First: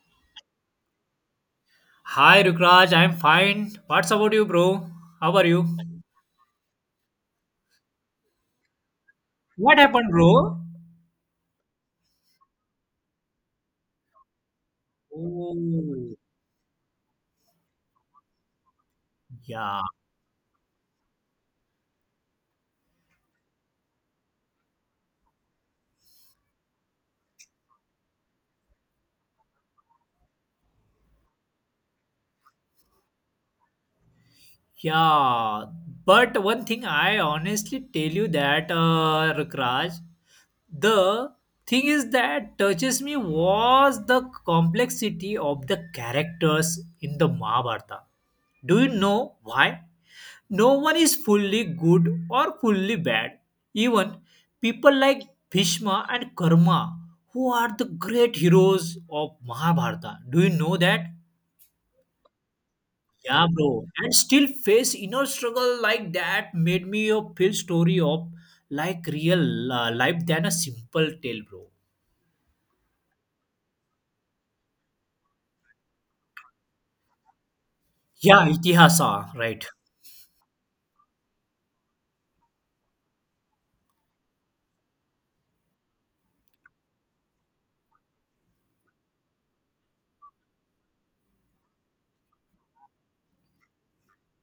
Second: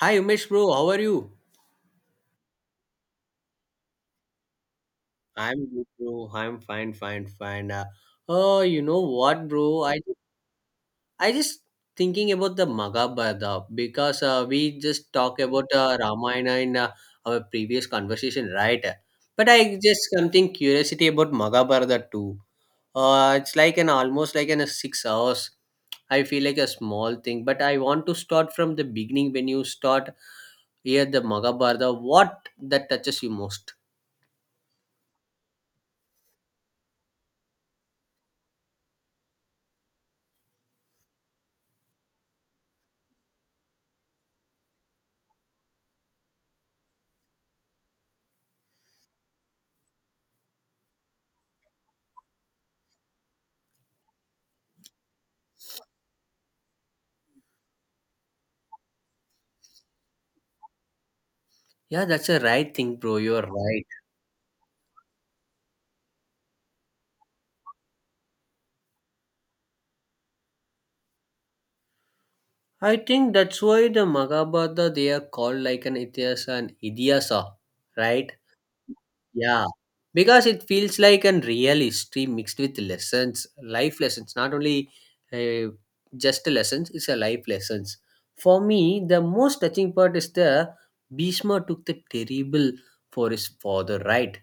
Hi Umesh bro, how are you? Hi Rukraj, I'm fine. What's about you, bro? How are you? I'm good bro. I'm fine, fine, fine. Oh, you know what What bro? I happened, bro? I just thinking about the Maghabharata because we just talk about Oh, Ramayana in our previous conversation, right? But I yeah, just something curiosity about Maghabharata too. It's like an almost like an a 6 hours. I feel like a small thing, but I want to start from the beginning when you start here the Maghabharata. What that touches you most? yeah. But one thing I honestly tell you that, Rukraj, the thing is that touches me was the complexity of the characters in the Mahabharata. Do you know why? No one is fully good or fully bad. Even people like Bhishma and Karma, who are the great heroes of Mahabharata. Do you know that? Yeah, that's a right thing, bro. You're Yeah, bro. right. And still face inner struggle like that made me a feel story of like real life than a simple tale, bro. I think that's why the Magabata they are called like an Itihasa and Idiasa, right? Yeah, itihasa, right. Yeah. Because it feels like an real history mixed with lessons, life lessons, not only uh, just lessons, it's a life lessons. For me, the most touching part is the Bhishma took the terrible for his father, right?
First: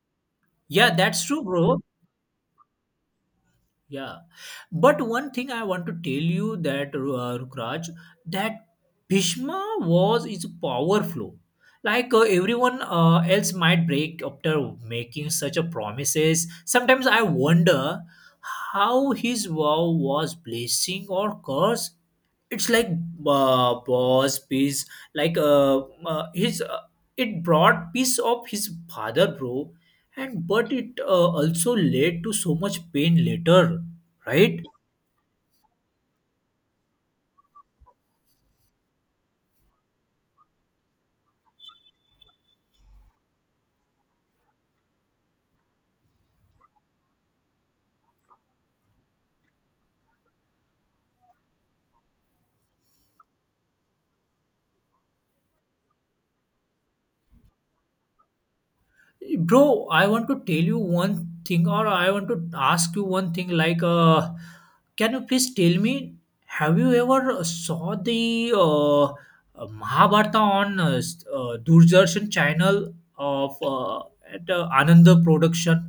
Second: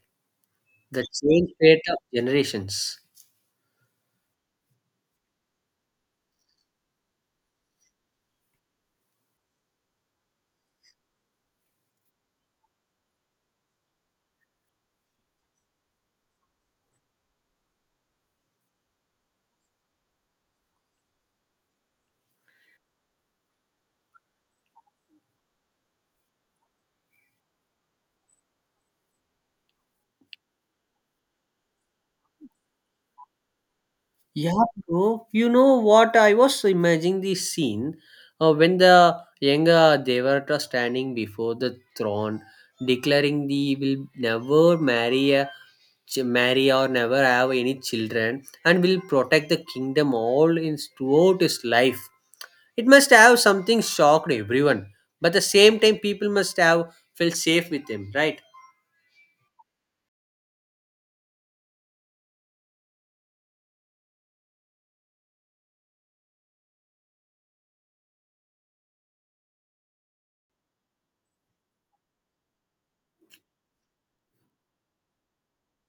Yeah, The that's true, change bro. fate of generations. Yeah, but one thing I want to tell you that Rukraj, that Bhishma was is powerful. Like everyone else might break after making such a promises. Sometimes I wonder how his vow was blessing or curse. It's like boss peace, like his it brought peace of his father, bro, and but it also led to so much pain later, right. Yeah, bro. You know what? I was imagining the scene when the younger Devata standing before the throne, declaring the will never marry, marry or never have any children, and will protect the kingdom all in throughout his life. It must have something shocked everyone, but the same time, people must have felt safe with him, right? Bro, I want to tell you one thing or I want to ask you one thing like, can you please tell me, have you ever saw the mahabharata on doordarshan channel of at ananda production?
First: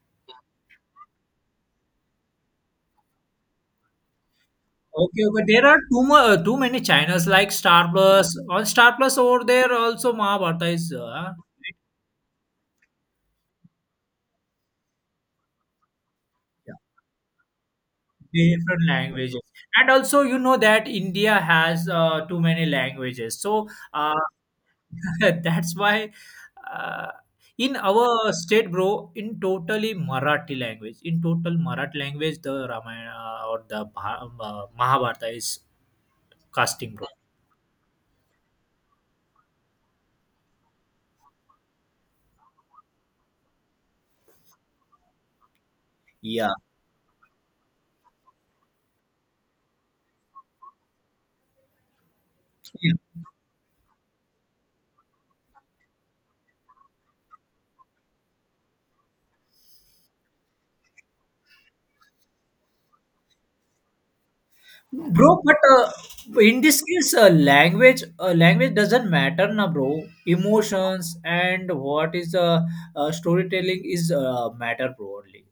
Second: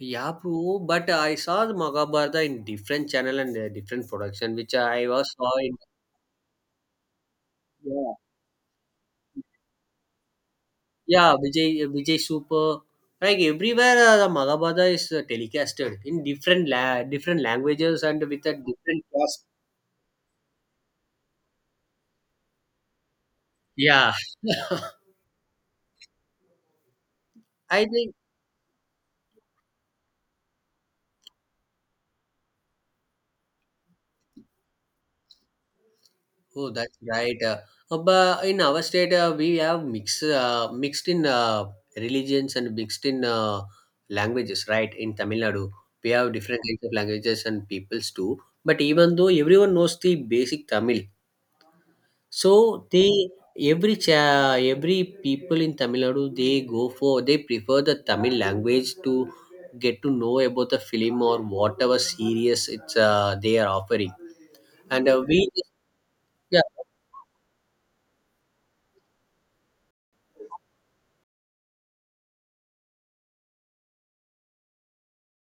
Yeah, bro. But I saw the Mahabharata in different channel and different production, which I Okay, was okay. saw There in. are too many channels like Star Yeah. Plus. On Star Plus over there also Mahabharata is Yeah, Vijay Super. Like everywhere, the Maghabada is telecasted in different languages and with a Different different languages, cost. and also you know that India has too many languages, so Yeah, uh, that's why, uh, in I think. our state, bro, in total Marathi language, the Ramayana or the Mahabharata is Oh, casting, that's bro. right. But in our state, we have mixed in religions and mixed in languages. Right in Tamil Nadu, we have Yeah. different kinds of languages and peoples too. But even though everyone knows the basic Tamil, so Yeah. they every people in Tamil Nadu they go for they prefer the Tamil language to get to know about the film or whatever series it's they are offering. And we Bro, but yeah, in this case, language doesn't matter, na bro. Emotions and what is storytelling is matter, bro. Only.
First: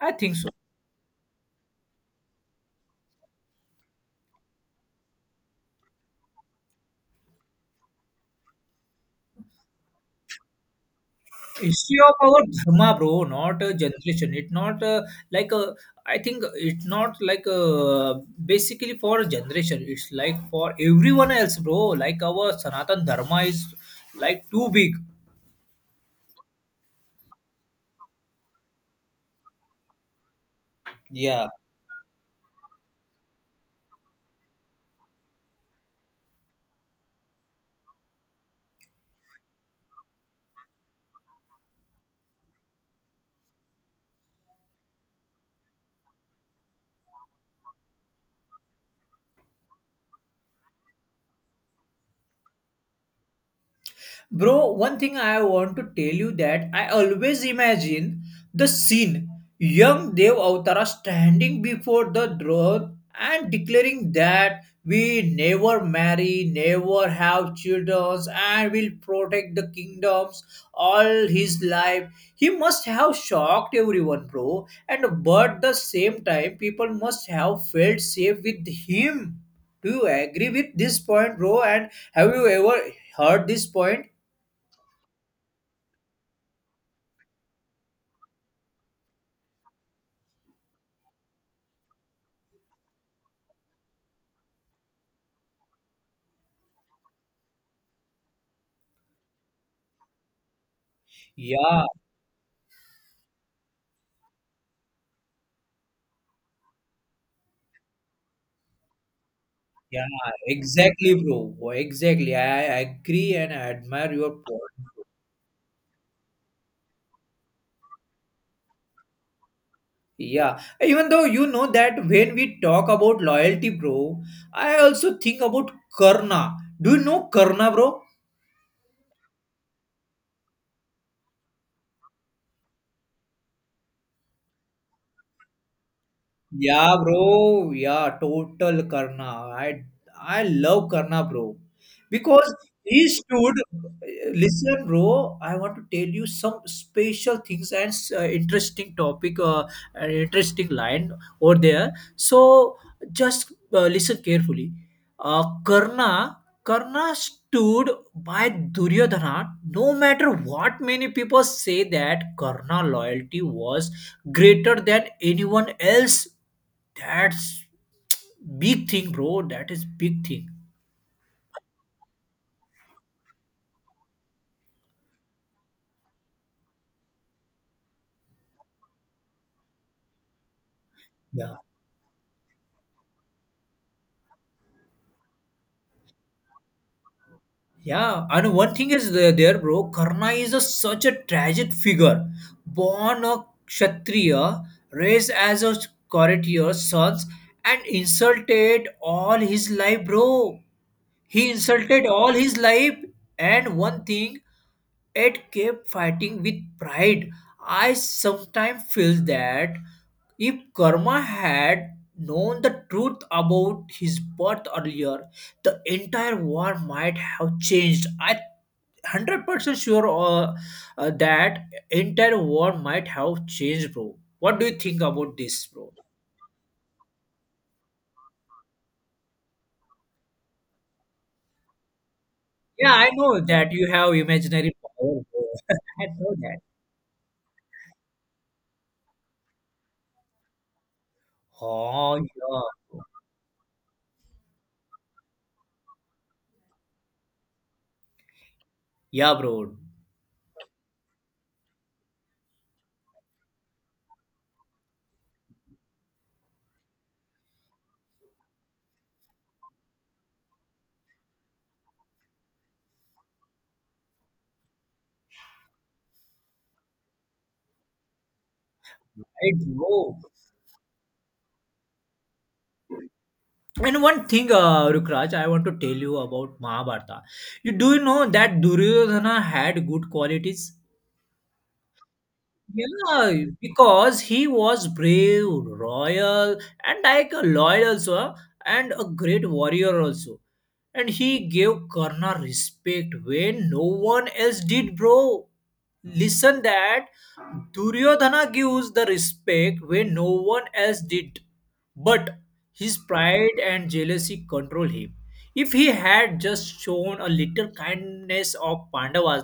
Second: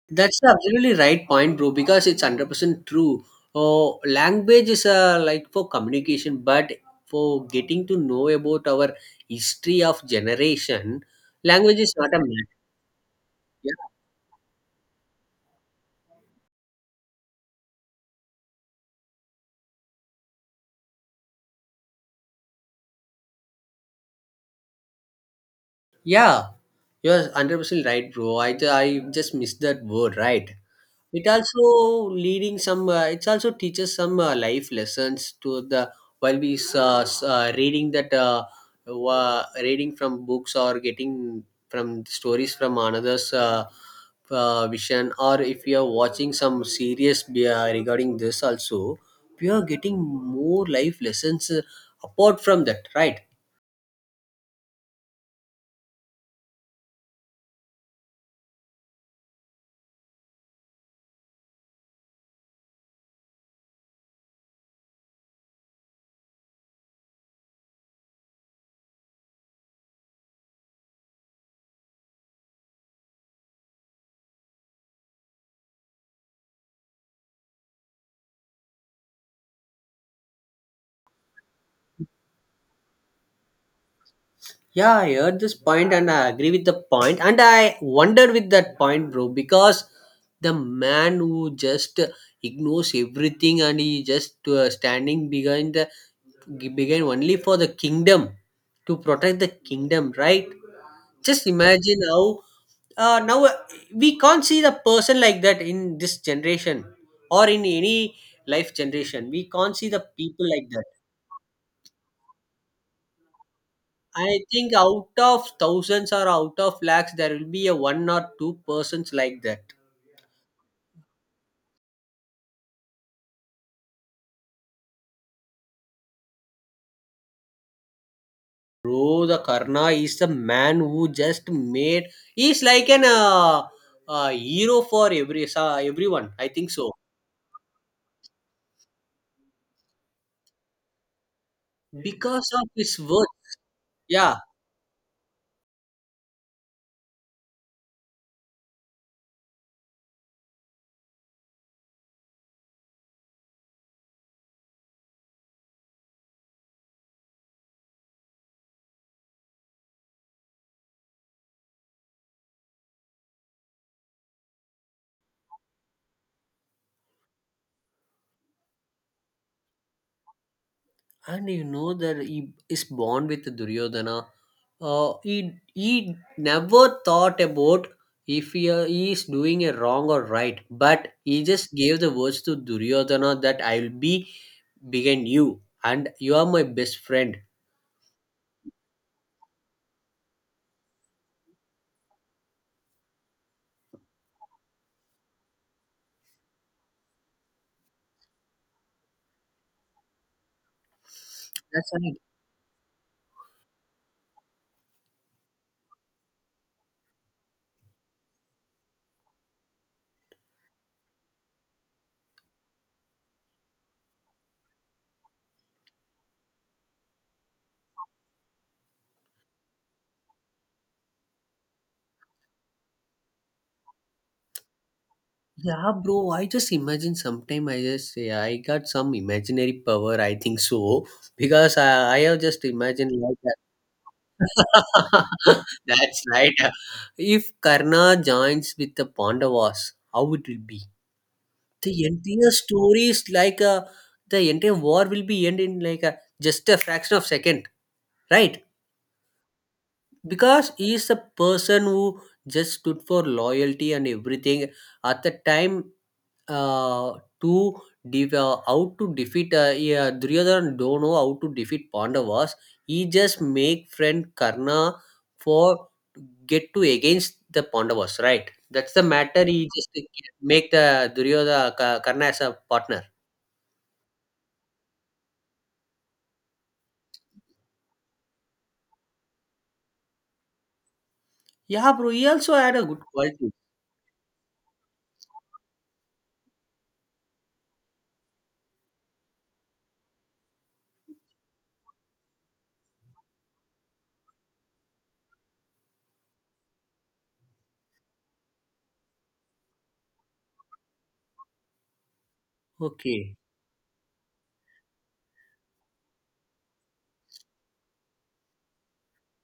I think that's so. the absolutely right point, bro. Because it's 100% true. Oh, language is like for communication, but for getting to know about our history of generation, language is Issue not of a our matter. dharma, bro, not a generation. It not like a. I think it not like a, basically for a generation. It's like for everyone else, bro. Like our Sanatan dharma is like too big. Yeah, you're 100% right, bro. I just missed that word, right? It Yeah, also leading some, it also teaches some life lessons to the, while we reading that, reading from books or getting from stories from another's vision, or if you are watching some series regarding this also, we are getting more life lessons apart from that, right? bro, one thing I want to tell you that I always imagine the scene, young Dev Avtara standing before the throne and declaring that we never marry, never have children, and will protect the kingdoms all his life. He must have shocked everyone, bro. And but the same time, people must have felt safe with him. Do you agree with this point, bro? And have you ever heard this point? Yeah, I heard this point and I agree with the point, and I wonder with that point, bro, because the man who just ignores everything and he just standing behind only for the kingdom to protect the kingdom, right? Just Yeah, imagine how now we can't see the person like that in this generation or in any life generation. We can't see the yeah, people like that. exactly, bro. Exactly. I agree and I admire your I think point. out of thousands or out of lakhs, there will be a one or two persons like that. Yeah, even though you know that when we talk about loyalty, bro, I also think about Karna. Do you know Karna, bro? Bro, the Karna is the man who just made. He's like an hero for every sa everyone. I think so Yeah, bro. Yeah, total Karna. I I love Karna, bro. because Because of his he work. stood. Yeah, Listen, bro. I want to tell you some special things and interesting topic. An interesting line over there. So just listen carefully. Uh, Karna Karna stood by Duryodhana no matter what many people say that Karna loyalty was greater than anyone else. That's big thing, bro. That is big thing. and you know that he is born with Duryodhana. He never thought about if he, he is doing a wrong or right, but he just gave the words to Duryodhana that I will be behind you and you are my best friend. Yeah, and one thing is there bro. Karna is a, such a tragic figure. Born a Kshatriya, raised as a courtier's sons, and insulted all his life, bro. He That's insulted right. all his life, and one thing, it kept fighting with pride. I sometimes feel that if Karma had known the truth about his birth earlier, the entire war might have changed. I 100% sure that entire war might have changed, bro. What do you think about this, Yeah, bro? bro. I just imagine sometime I just say I got some imaginary power. I think so because I have just Yeah, I imagined like know that you have imaginary power, bro. I that's know right. that. If Karna joins with the Pandavas, how it will be? The Oh entire yeah, story is like a the entire war will be end in like a just a fraction of second, right? yeah, bro. Because he is a person who just stood for loyalty and everything. At the time, uh, to how to defeat yeah, Duryodhana don't know how to defeat Pandavas. He just make friend Karna for get to against the Pandavas, right? That's the matter. Right, He just bro. make the Karna as a partner. And one thing, Rukraj, I want to tell you about Mahabharata. You do you know that Duryodhana had good qualities? Yeah, bro. He also had a good Yeah, quality. because he was brave, royal, and like a loyal also, huh, and a great warrior also. And he gave Karna respect when no one else did, bro. Listen that Duryodhana gives the respect when no one else did. But his Okay. pride and jealousy control him. If he had just shown a little kindness of Pandavas,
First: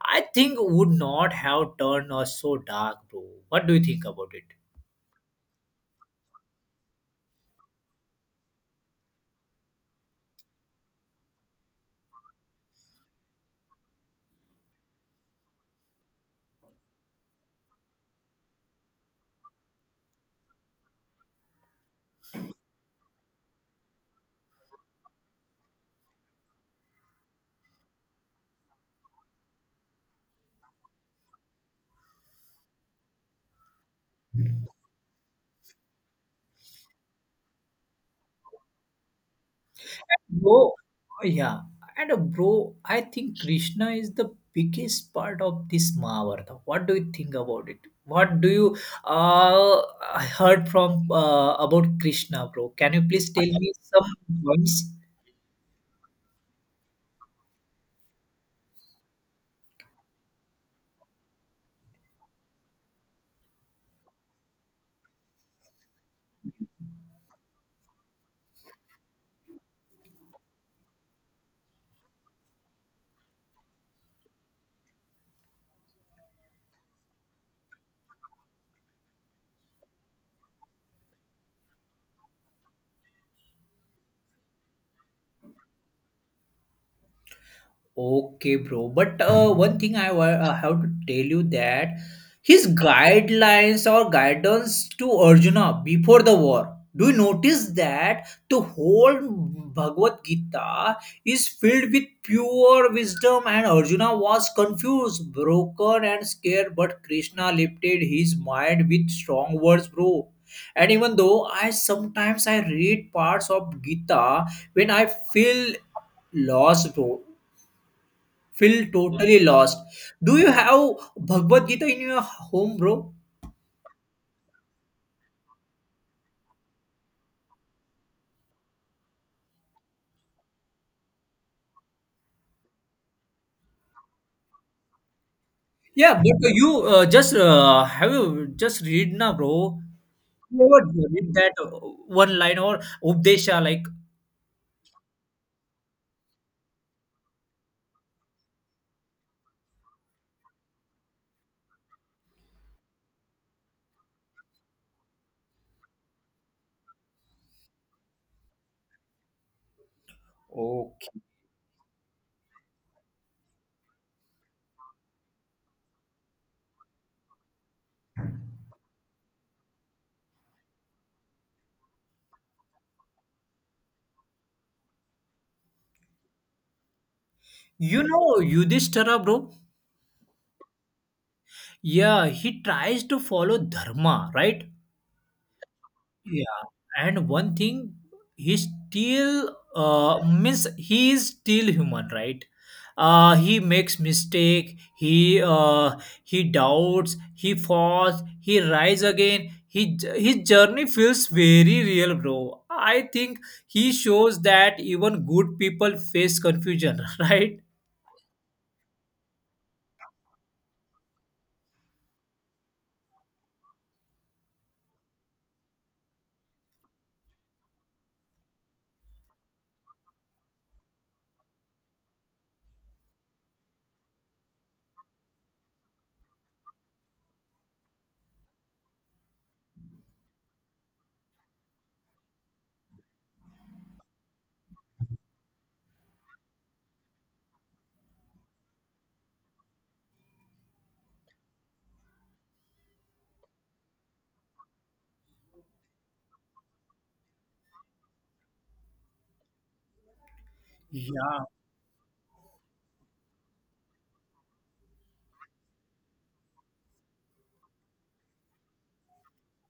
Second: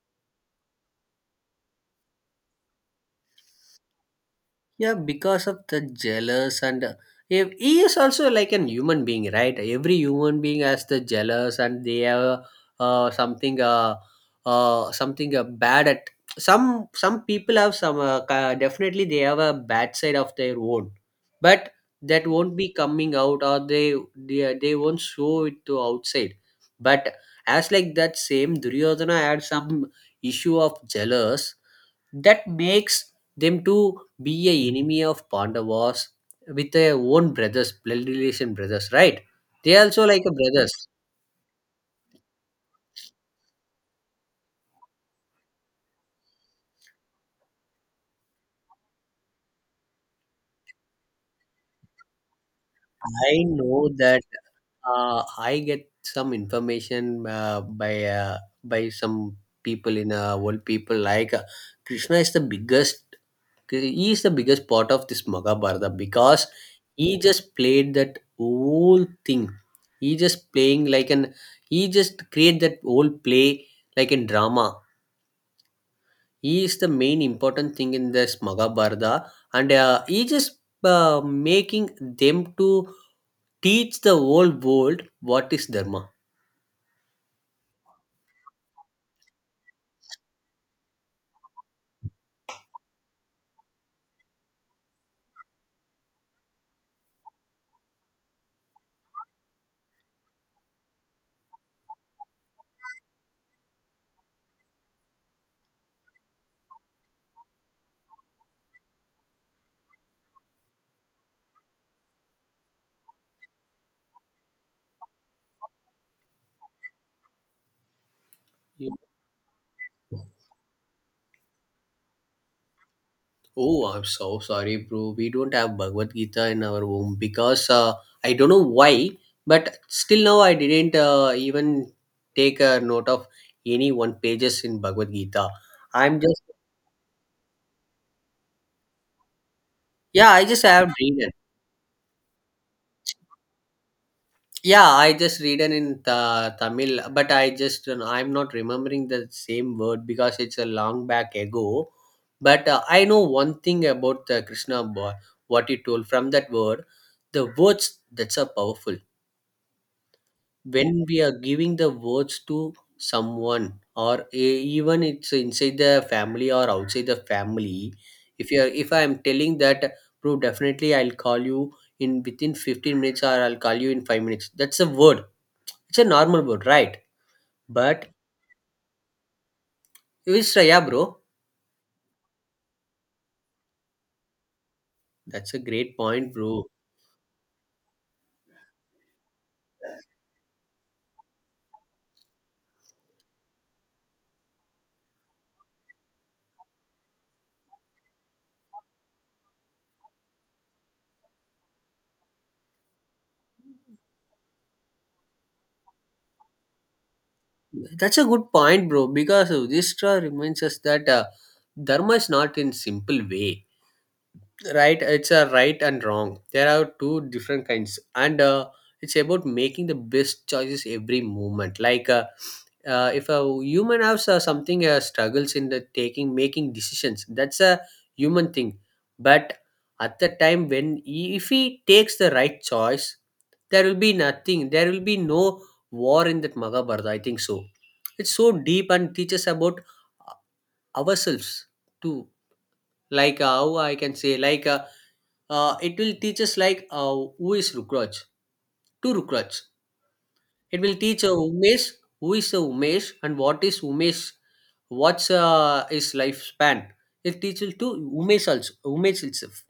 I think would not have turned us so dark, bro. What do you think about it? Yeah, because of the jealous and if he is also like an human being, right? Every human being has the jealous and they have uh, something uh, something bad at some people have some definitely they have a bad side of their own, but that won't be coming out or they won't show it to outside. But as like that same Duryodhana had some issue of jealous that makes them to be a enemy of Pandavas with their own brothers blood relation brothers, right? They also like a brothers. Bro, yeah. And bro, I think Krishna is the biggest part of this Mahabharata. What do you think about it? What do you uh heard from about Krishna, bro? Can you please I tell me know some that points? I get some information by some people in world people like Krishna is the biggest he is the biggest part of this Maghabharata because he just played that whole thing. He just playing like an he just create that whole play like in drama. He is the main important thing in this Maghabharata, and he just making them to teach the whole world what is dharma. Okay, bro. But one thing I have to tell you that his guidelines or guidance to Arjuna before the war. Do you notice that the whole Bhagavad Gita is filled with pure wisdom and Arjuna was confused, broken, and scared? But Krishna lifted his mind with strong words, bro. And even though I sometimes I read parts of Gita when I feel lost, bro. Feel totally lost. Do you have Bhagavad Gita in your home, bro? Oh, I'm so sorry, bro. We don't have Bhagavad Gita in our home because I don't know why, but still now I didn't even take a note of any one pages in Bhagavad Gita. Yeah, I'm just but you just have you just read na, bro. yeah, I You just have ever read it. read that one line or Updesha like. Yeah, I just read it in Tamil, but I just don't know, I'm not remembering the same word because it's a long back ago. But I know one thing about the Krishna boy, what he told from that word. The words that's are powerful when we Okay. are giving the words to someone or even it's inside the family or outside the family, if you are if I am telling that bro definitely I'll call you in within 15 minutes or I'll call you in 5 minutes, that's a word, it's a normal word, right? You But know Yudhishthira, bro? it's yeah bro, Yeah, he tries to follow dharma, right? that's a great point Yeah, bro, and one thing, he still means he is still human, right? He makes mistake. He doubts. He falls. He rise again. He his journey feels very real, bro. I think he shows that even good people face confusion, right? that's a good point bro because this reminds us that dharma is not in simple way, right? It's a right and wrong, there are two different kinds, and it's about making the best choices every moment like if a human has something struggles in the taking making decisions, that's a human thing, but at the time when he, if he takes the right choice there will be nothing, there will be no war in that Mahabharata, I think so. It's so deep and teaches about uh, ourselves too, like how I can say like it will teach us like who is Rukraj, two Rukraj. It will teach a Yeah. Umesh, who is a Umesh and what is Umesh, what's his lifespan. It teaches to Umesh also, Umesh itself,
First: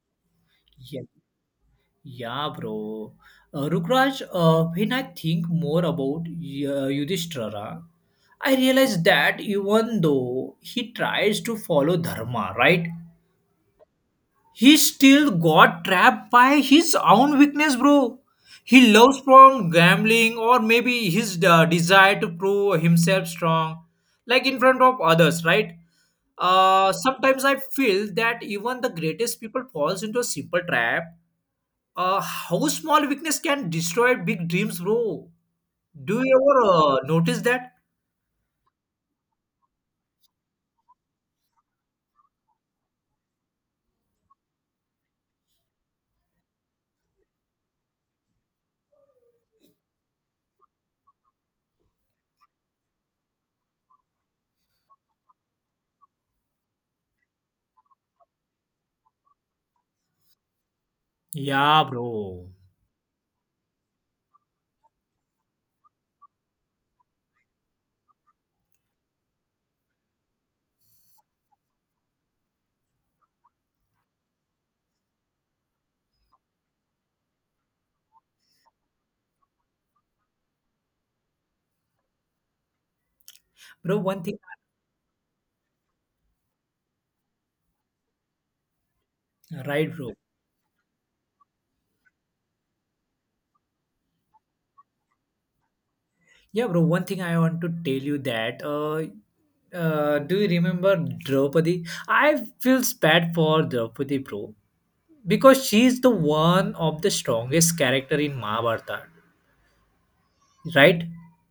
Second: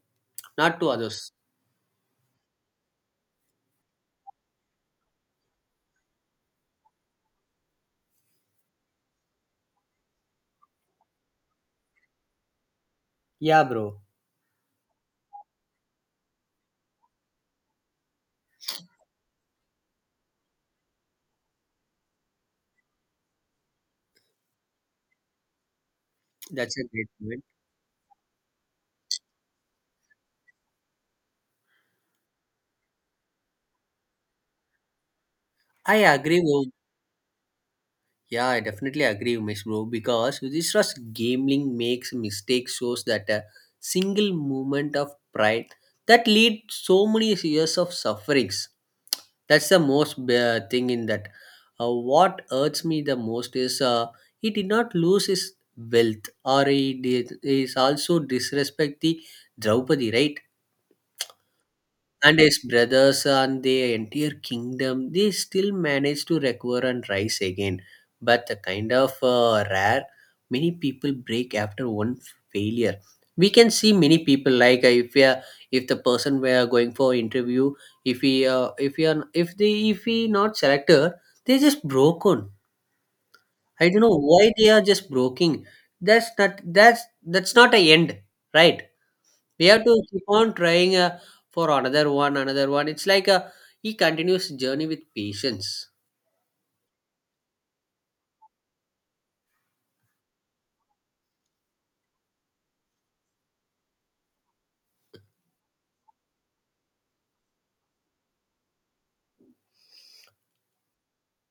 not to Yeah. others. Yeah, bro. Rukraj, when I think more about Yudhishthira, I realize that even though he tries to follow dharma, right, Yeah, bro. he still got trapped by his own weakness, bro. He loves from gambling or maybe his desire to prove himself strong, like in front of others, right? That's a great Sometimes point. I feel that even the greatest people falls into a simple trap, how small weakness can destroy big dreams, bro. I Do you agree, bro. ever notice that? Yeah, I definitely agree, Umesh, bro. Because Yudhishthira's gambling makes mistake shows that a single moment of pride that lead so many years of sufferings. That's the most thing in that, what hurts me the most is he did not lose his wealth or he did is also disrespect the Draupadi, right? Yeah, And bro. his brothers and the entire kingdom they still managed to recover and rise again, but the kind of rare many people break after one failure. We can see many people like if we are, if the person were going for interview, if he are if they if he not selected they just broken, I Bro, don't know one thing, why they are just broken. that's not that's that's not a end, right? We have to right, bro. keep on trying for another one, another one. It's like a he continues journey with patience. Yeah, bro, one thing I want to tell you that, do you remember Draupadi? I feels bad for Draupadi, bro, because she is the one of the strongest character in Mahabharata, right?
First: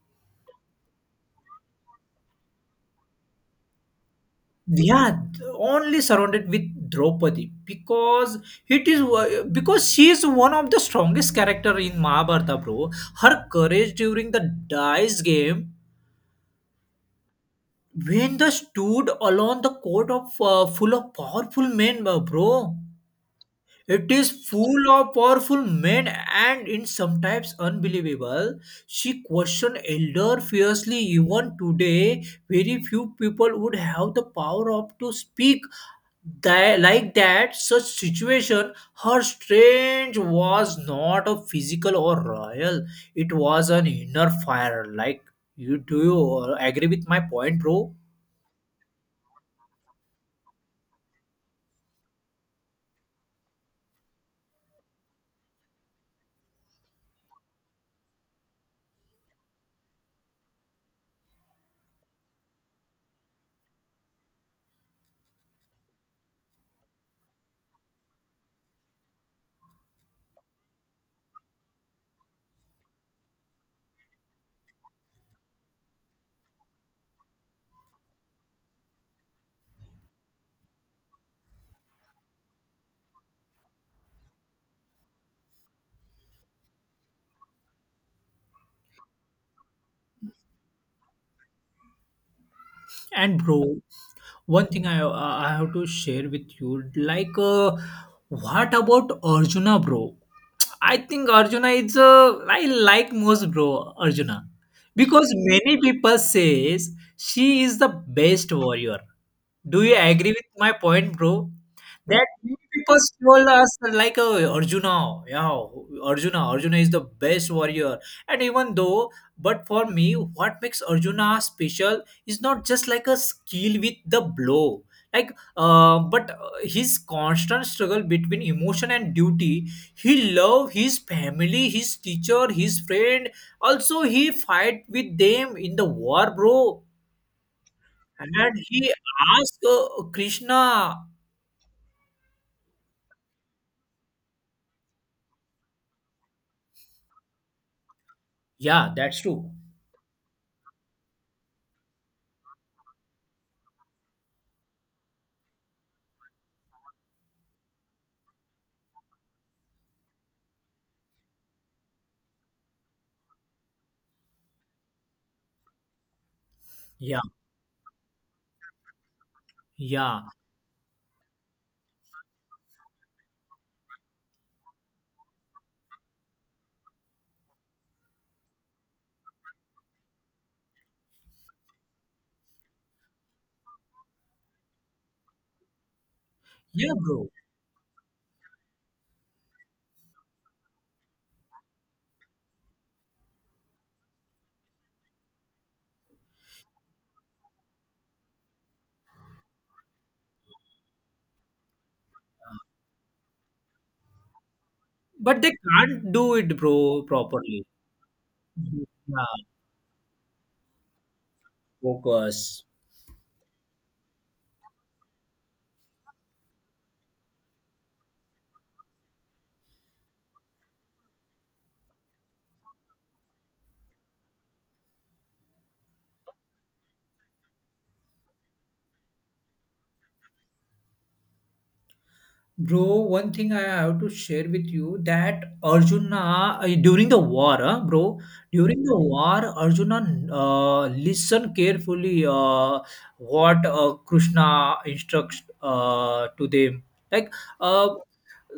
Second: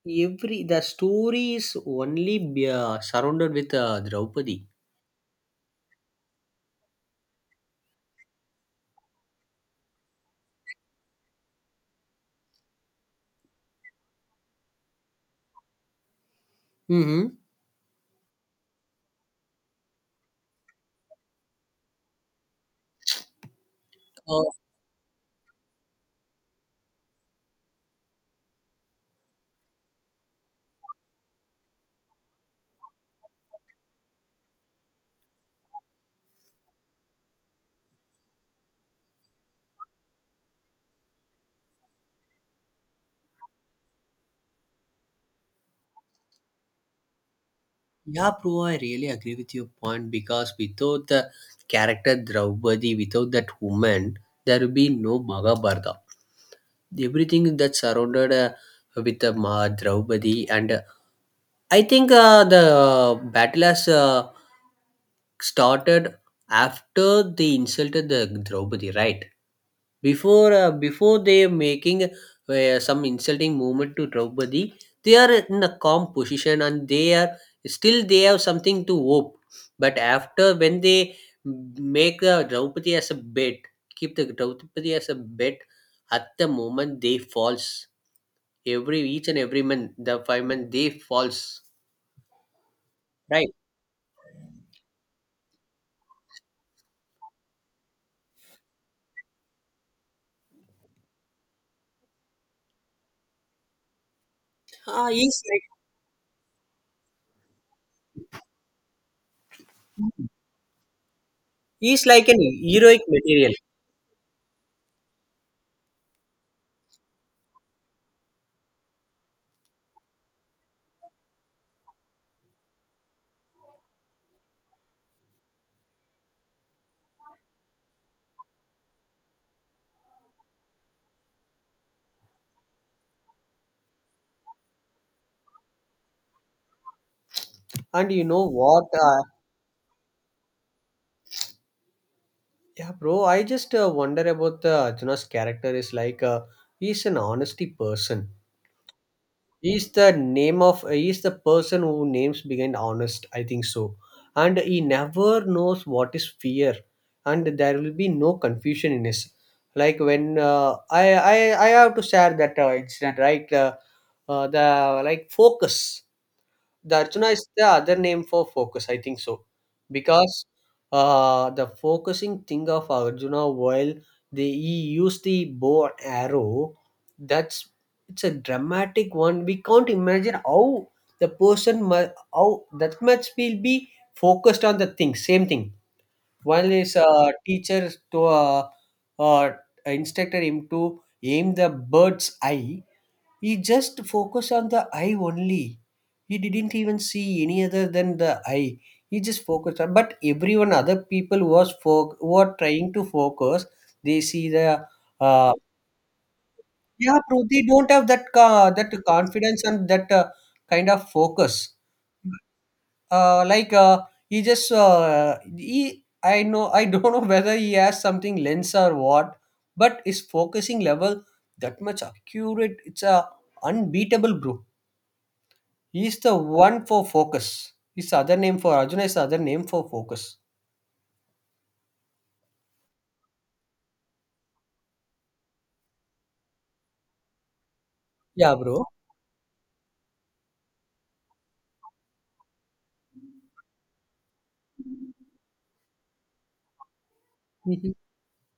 Every the story is only surrounded with Draupadi. Yeah, only surrounded with Draupadi because it is because she is one of the strongest character in Mahabharata, bro. Her courage during the dice game Mm-hmm. when the stood alone the court of full of powerful men, bro. It is Uh, full of powerful men and in sometimes unbelievable. She questioned elder fiercely. Even today, very few people would have the power of to speak that, like that. Such situation, her strange was not a physical or royal. It was an inner fire. Like you, do you agree with my point, bro? yeah, bro, I really agree with your point because without the character Draupadi, without that woman, there will be no Maghabharata, everything that's surrounded with the Ma Draupadi, and I think the battle has started after they insulted the Draupadi, right? Before before they are making some insulting movement to Draupadi, they are in a calm position and they are still they have something to hope. But after when they make the Draupadi as a bed, keep the Draupadi as a bed, at the moment they falls, every each and every man, the five men they falls, And right? bro. One thing I have to share with you like, what about arjuna bro? I think arjuna is I like most bro arjuna Ah, because he's like many people says she is the best warrior. Do you agree with my point bro? he's like That an many people heroic told material. us like, arjuna yeah arjuna arjuna is the best warrior. And even though, but for me what makes arjuna special is not just like a skill with the blow, like but his constant struggle between emotion and duty. He love his family, his teacher, his friend. Also he fight with them in the war bro. And you know And what? he asked krishna. Yeah, bro, I just wonder about the Arjuna's character is like he's an honesty person. Yeah, that's true. He's the name of he's the person who names behind honest, I think so, and he never knows what is fear, and there will be no confusion in his. Like when I have to share that incident, right. The like focus. The Yeah. arjuna is the other name for focus, I think so, Yeah. because the focusing thing of arjuna while they he used the bow and arrow. That's it's a dramatic one. We can't imagine how the how that much will be focused on the thing. Same thing, one Yeah, is bro. Teacher to uh, instructor him to aim the bird's eye. He just focused on the eye only. He didn't even see any other than the eye. He just focused on. But everyone, other people were trying to focus. They see the But they uh, can't do it bro yeah, bro. They properly. don't have that that Yeah, confidence and that kind of focus. focus. Like he just he. I know. I don't know whether he has something lens or what, but his focusing level that much accurate. It's a unbeatable, bro. He's the one for focus. His other name for Arjuna is the other name for focus. Bro, one thing I have to share with you that Arjuna Yeah, during bro. the war, Arjuna listened carefully what Krishna instructs to them. Like, uh, Hmm.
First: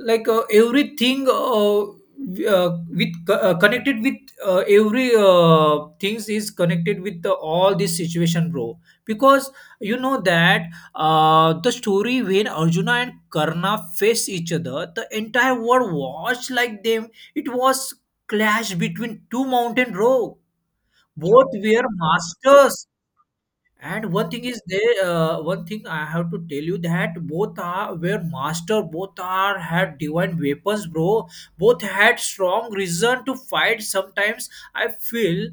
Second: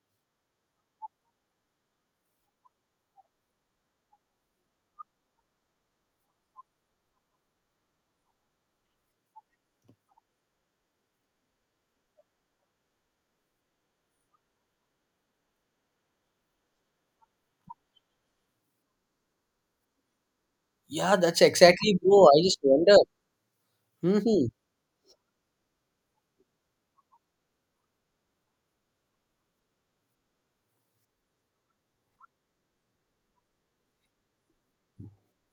everything with connected with every things is connected with all this situation, bro. Because you know that the story when Arjuna and Karna faced each other, the entire world watched like them. It was clash between two mountain rock. Yeah, that's Both were exactly, bro. I just masters wonder. and one Hmm. thing is they one thing I have to tell you that both are were master, both are had divine weapons, bro. Both had strong reason to fight. Sometimes I feel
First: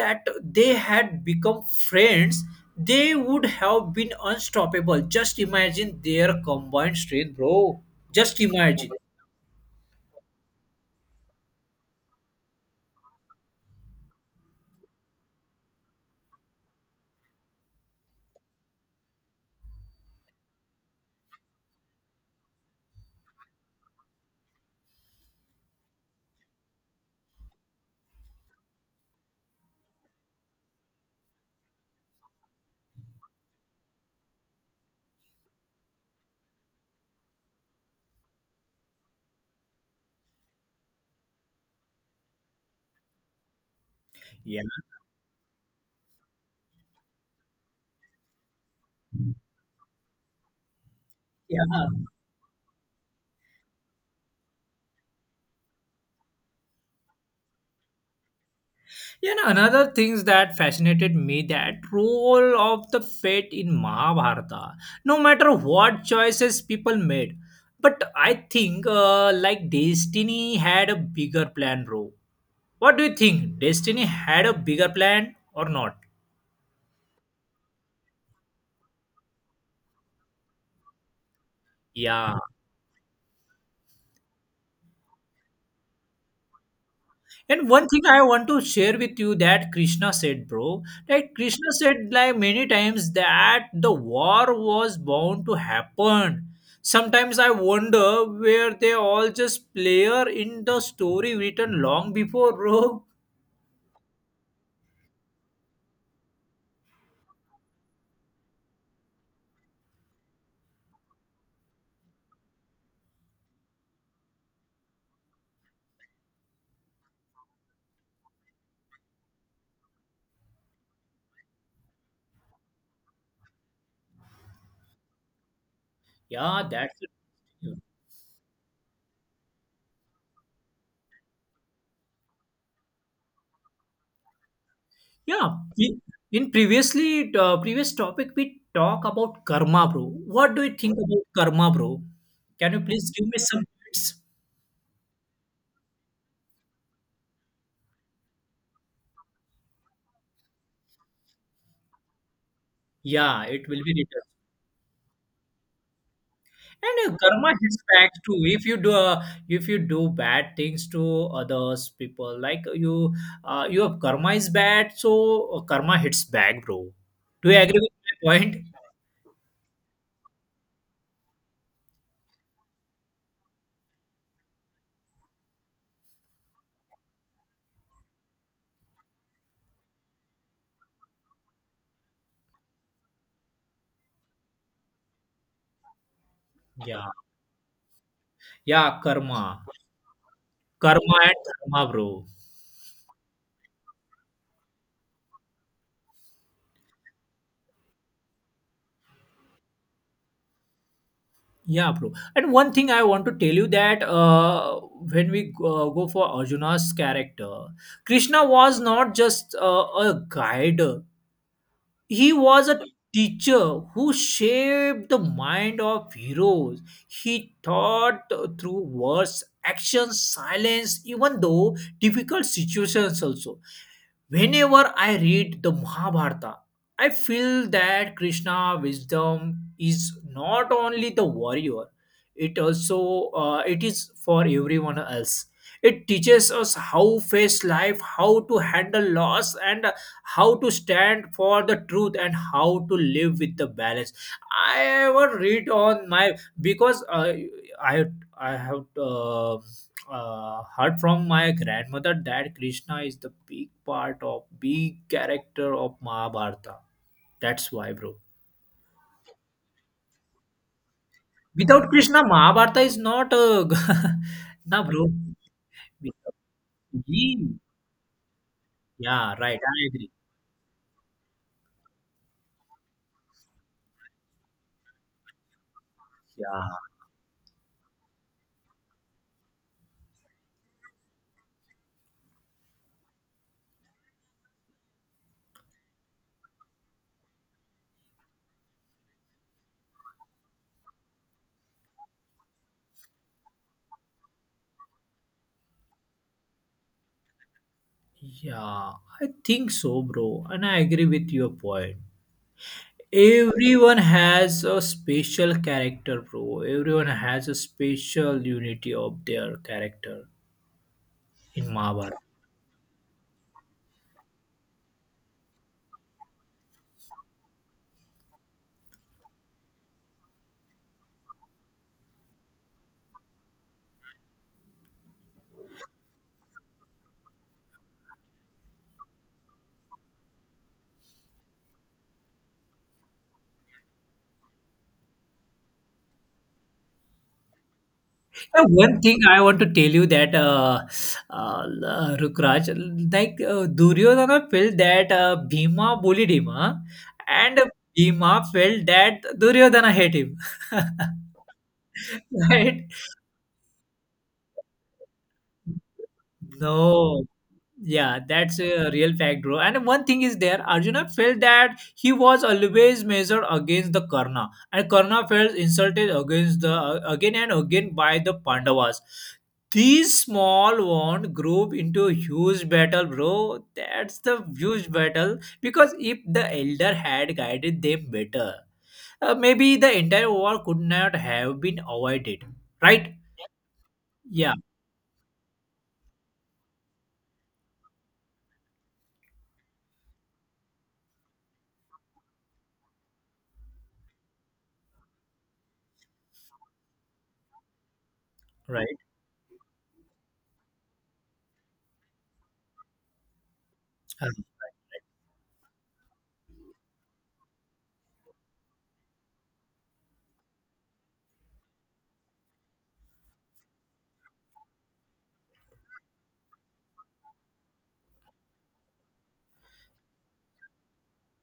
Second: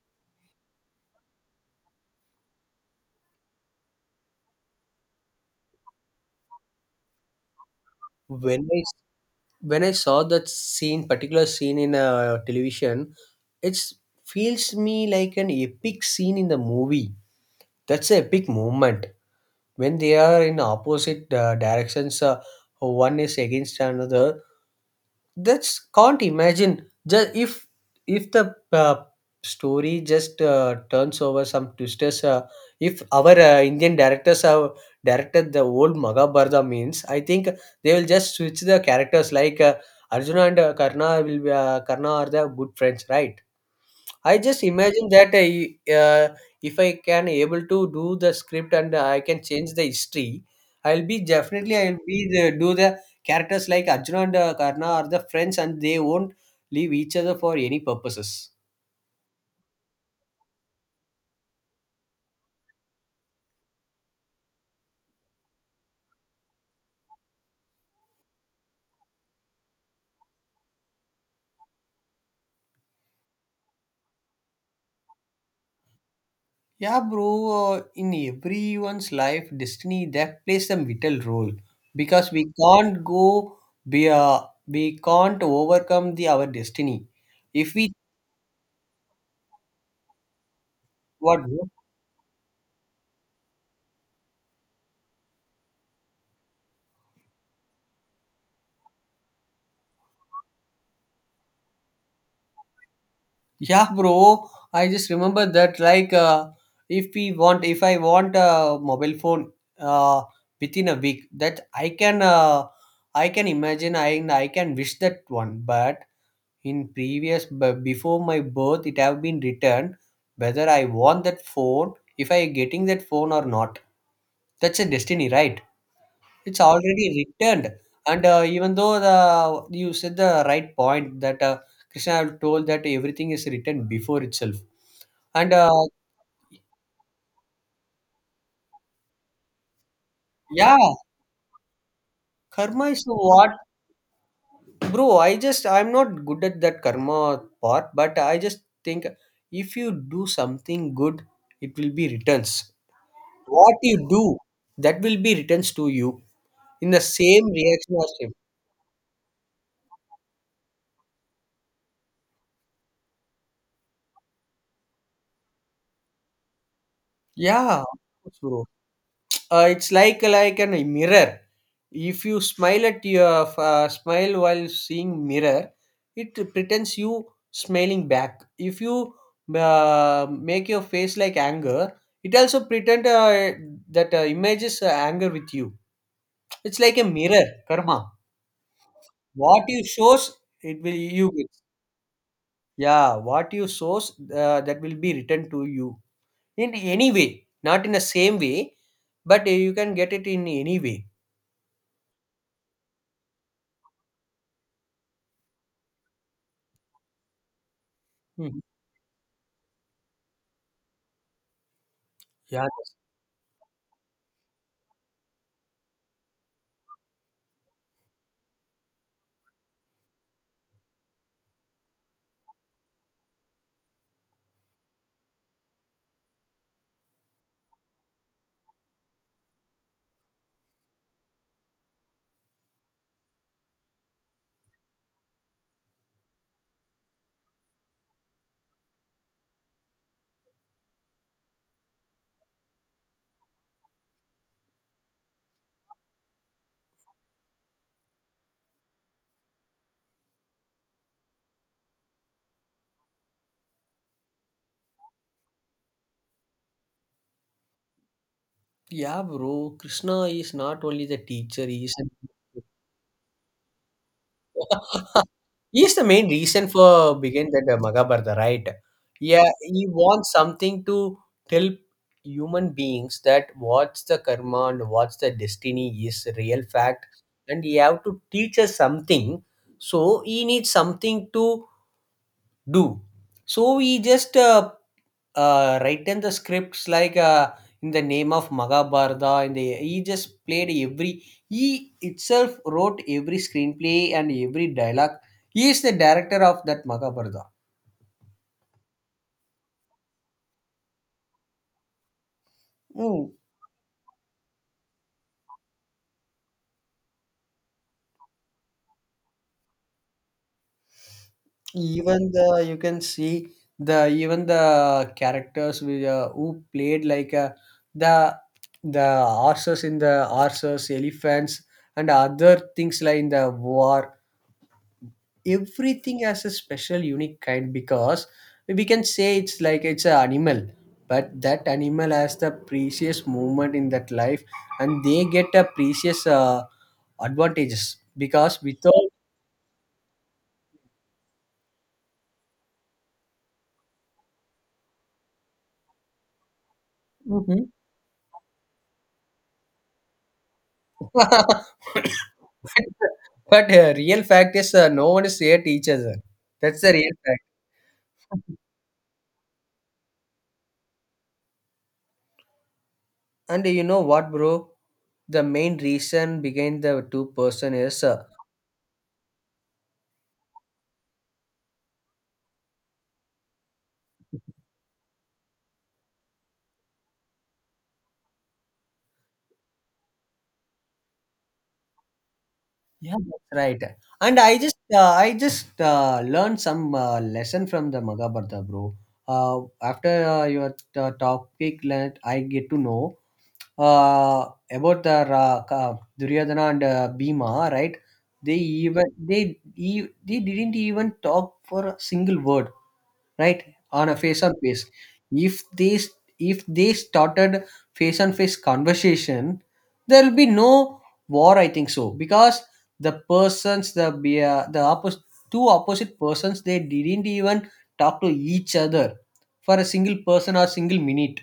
that they had become friends, they would have been unstoppable. Just imagine their combined strength, bro. Just When I imagine. when I saw that scene, particular scene in a television, it feels me like an epic scene in the movie. That's an epic moment when they are in opposite directions. One is against another. That's can't imagine. Just if the story just turns over some twisters. If our Indian directors have directed the old Maghabharata means, I think they will just switch the characters like Arjuna and Karna will be Karna are the good friends, right? I just Yeah. imagine that I, if I can able to do the script and I can change the history, Yeah. I'll be the, do the characters like Arjuna and Karna are the friends and they won't leave each other for any purposes. You know, another things that fascinated me that role of the fate in Mahabharata. No matter what choices people made, but I think like Destiny had a bigger plan, bro. What do you think? Destiny had a bigger plan or not? Yeah, bro. In everyone's life, destiny that plays a vital role because Yeah. we can't go be we can't overcome the our destiny And if one we thing I want to share with you that Krishna said, bro, that what. Krishna said like many times that the war was bound to happen. Sometimes I wonder where they all just player in the story written long before, bro. Yeah, bro. I just remember that like if I want a mobile phone uh, within a week that I can imagine I and I can wish that one, but in previous before my birth it have been returned whether I want that phone, if I getting that phone or not, that's a destiny, right. It's Yeah, that's already it. returned, and even though the you said the right point that Krishna have told that everything is written before itself, Yeah, and we- in previously previous topic we talk about karma, bro. What do you yeah, think about karma, bro? Can you karma is please give me what, some hints? bro. I'm not good at that karma part, but I just think if you do something good, it will be returns. Yeah, it What will be you written. do, that will be returns to you in the And same Karma hits reaction back as him. too. If you do bad things to others, people like you, your karma is bad, so karma hits back, bro. Do you agree Yeah, of with my course, point? bro. It's like an a mirror. If you smile at your smile while seeing mirror, it pretends you smiling back. If you make your face like anger, it also pretend that images anger with you. It's like a Yeah, mirror karma. yeah, What karma, you shows, it will Karma you and get. dharma, bro. Yeah, what you source that will be returned to you in any way, not in the same way, but you can get it in any way. Yeah, bro. And one thing I want to tell you that when we go for Arjuna's character, Krishna Mhm. was not just a guide. He Yeah, was a teacher who shaped the mind of heroes. He taught through words, actions, silence, even though difficult situations also. Whenever I read the Mahabharata, I feel that Krishna wisdom is not only the warrior, it is for everyone else. It teaches us how face life, how to handle loss, and how to stand for the truth and how to live with the balance. I ever read on my because I I have heard from my grandmother that Krishna is the big part of big character of Mahabharata. That's why, bro. yeah, bro. Krishna is not only the teacher, he Without is Krishna, Mahabharata is not a nah, bro. he is the main reason for begin He, that Maghabharata, right? yeah, Yeah, right. I he agree. wants something to tell human beings that what's the karma and what's the destiny is real Yeah, fact, and he have to teach us something. So he needs something to do. So he just written the scripts like in the name of Maghabharata, and the, he just played every he itself wrote every screenplay and every dialogue. He is the director of that Maghabharata. yeah, I think so, bro. And I agree with your point. Mm. Everyone has a special character, bro. Everyone has a special unity of their character in Mahabharata. Even the you can see the even the characters with, who played like the the horses in the horses, elephants, and other things like in the war, everything has a special unique kind, because we can say it's like it's an animal, but that animal has the precious moment in that life, and they get a precious advantages, because One without thing I want to tell you that Rukraj, like Duryodhana felt that Bhima bullied him, huh? And Mhm. Bhima felt that Duryodhana hate him, right? but real fact is no one is here to each other, that's the real No, fact. yeah, that's a real fact, bro. And one thing is there, Arjuna felt that he was always measured And you against know the what, Karna, bro, and Karna the felt main insulted reason against the behind the two again and person again is by the Pandavas. These small wound group into a huge battle, bro. That's the huge battle because if the elder had guided them better, maybe the entire war could not have been avoided, right? yeah, that's right. And Yeah, I just learned some lesson from the Maghabharata, bro. After your topic, let I get to know about the Duryodhana and Bhima, right? They right. even they didn't even talk for a single word, right, on a Uh, face on face. If they if they started face on face conversation, there will be no war, I think so, because the persons the be- the oppos- two opposite persons they didn't even talk to each other for a single person or single minute.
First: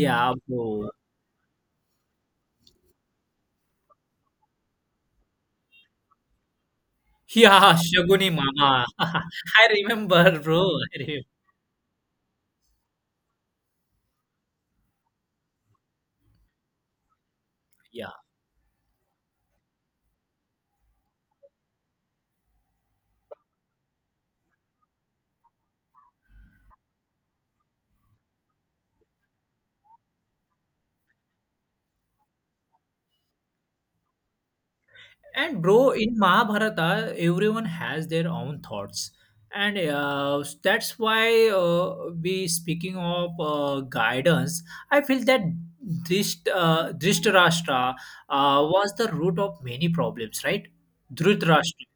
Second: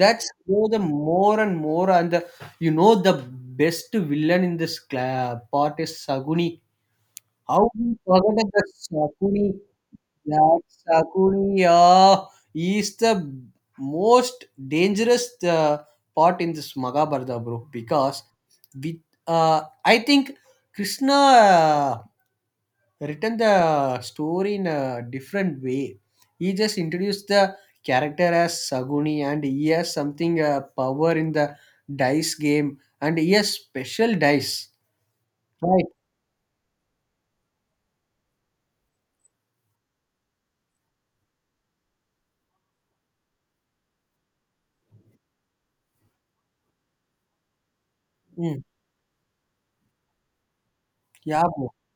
That's how the bro. more and more, and the you know the best villain in this part is saguni. How Yeah, we Shaguni forgot the Mama. saguni, I remember, that bro. I remember. Shakuni is the most dangerous part in this Maghabharata, bro. Yeah. Because with I think Krishna written the story in a different way. He just introduced the character as Saguni, and he has something power in the dice game, and he has special dice, And right? bro, in Mahabharata, everyone has their own thoughts. And that's why we speaking of guidance, I feel that Dhritarashtra Mm. was the root of many problems, right? Yeah, bro. Dhritarashtra.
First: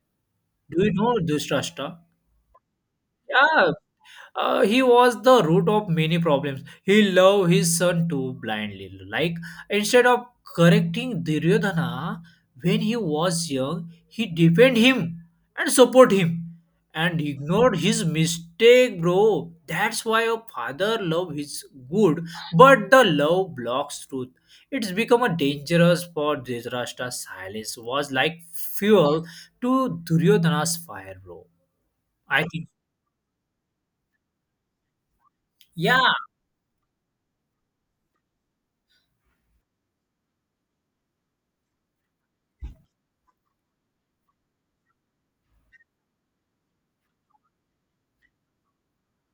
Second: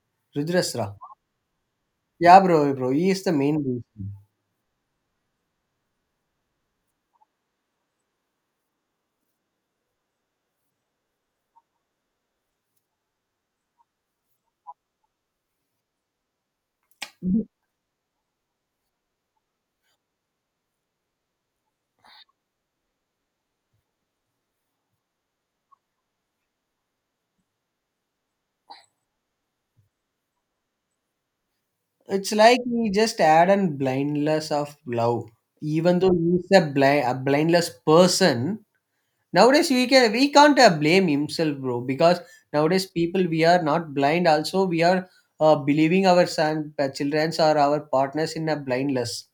Do you Rudrasra. know Dhritarashtra? Yeah, bro, bro. He is the main Yeah, reason. He was the root of many problems. He loved his son too blindly. Like instead of correcting Duryodhana when he was young, he defend him and support him and ignored his mistake, bro. That's why a father love is good, but the love blocks truth. It's become a dangerous for Dhritarashtra's silence was like fuel to Duryodhana's fire, bro. It's I like think. he just add an blindness of love. Even though Yeah, he's a, blind, a blindless person, nowadays we can we can't blame himself, bro. Because nowadays people we are not blind. Also, we are believing our son, childrens, or our partners in a blindness.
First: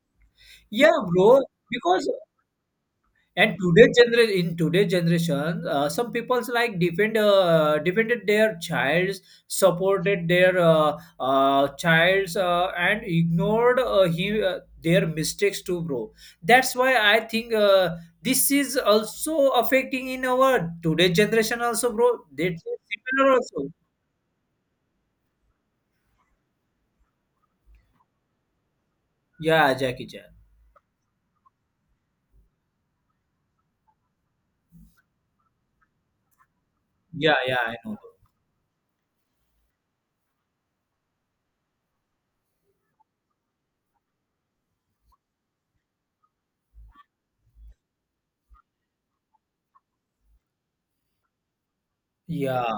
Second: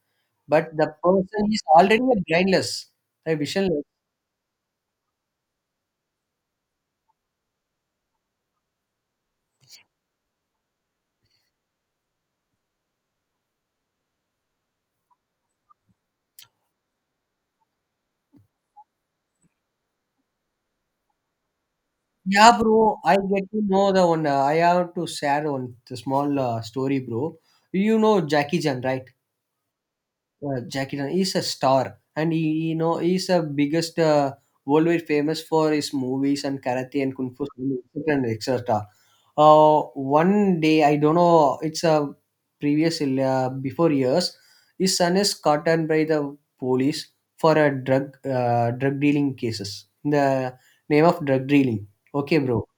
But the yeah, bro. person is already Because a blindless, a and visionless. today generation in today's generation, some people's like defended their childs, supported their childs, and ignored their mistakes too, bro. That's why I think this is also affecting in our today's generation also, bro. They Yeah, bro. I similar get to also. know the one. I have to share one the small story, bro. You know Jackie Chan, right? Yeah, Jackie Chan. Jackie Chan is a star, and he you know he's the biggest worldwide famous for his movies and karate and kung Yeah, fu yeah, I know. and etc. Uh, One day I don't know. It's a previous before years. His son is caught and by the police for a drug dealing cases. The name of drug dealing. Okay, bro, Yeah.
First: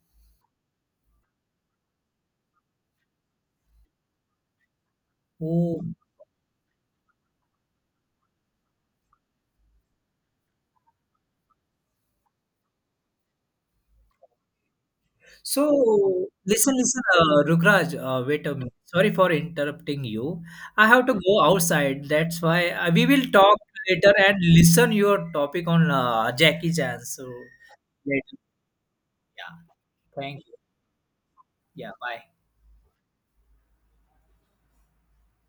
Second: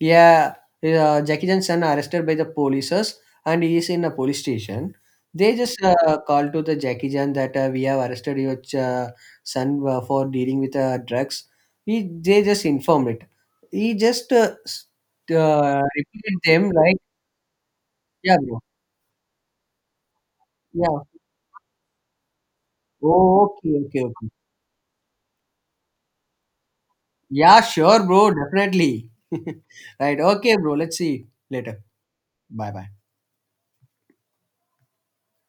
yeah, Jackie Chan's son arrested by the polices and he is in a police station. They just Oh. Call to the Jackie Chan that we have arrested your son for dealing with drugs. He, they just informed it. He just So repeated them listen, like, listen, Rukraj, yeah, wait a bro. minute. Sorry for interrupting you. I Yeah. have to go outside. That's why we will Oh, talk okay, okay, later okay. and listen your topic on Jackie Chan. So Yeah, sure, bro. later, Definitely. yeah. Right. Thank you. Okay, bro. Let's see later. Yeah. Bye. Bye bye.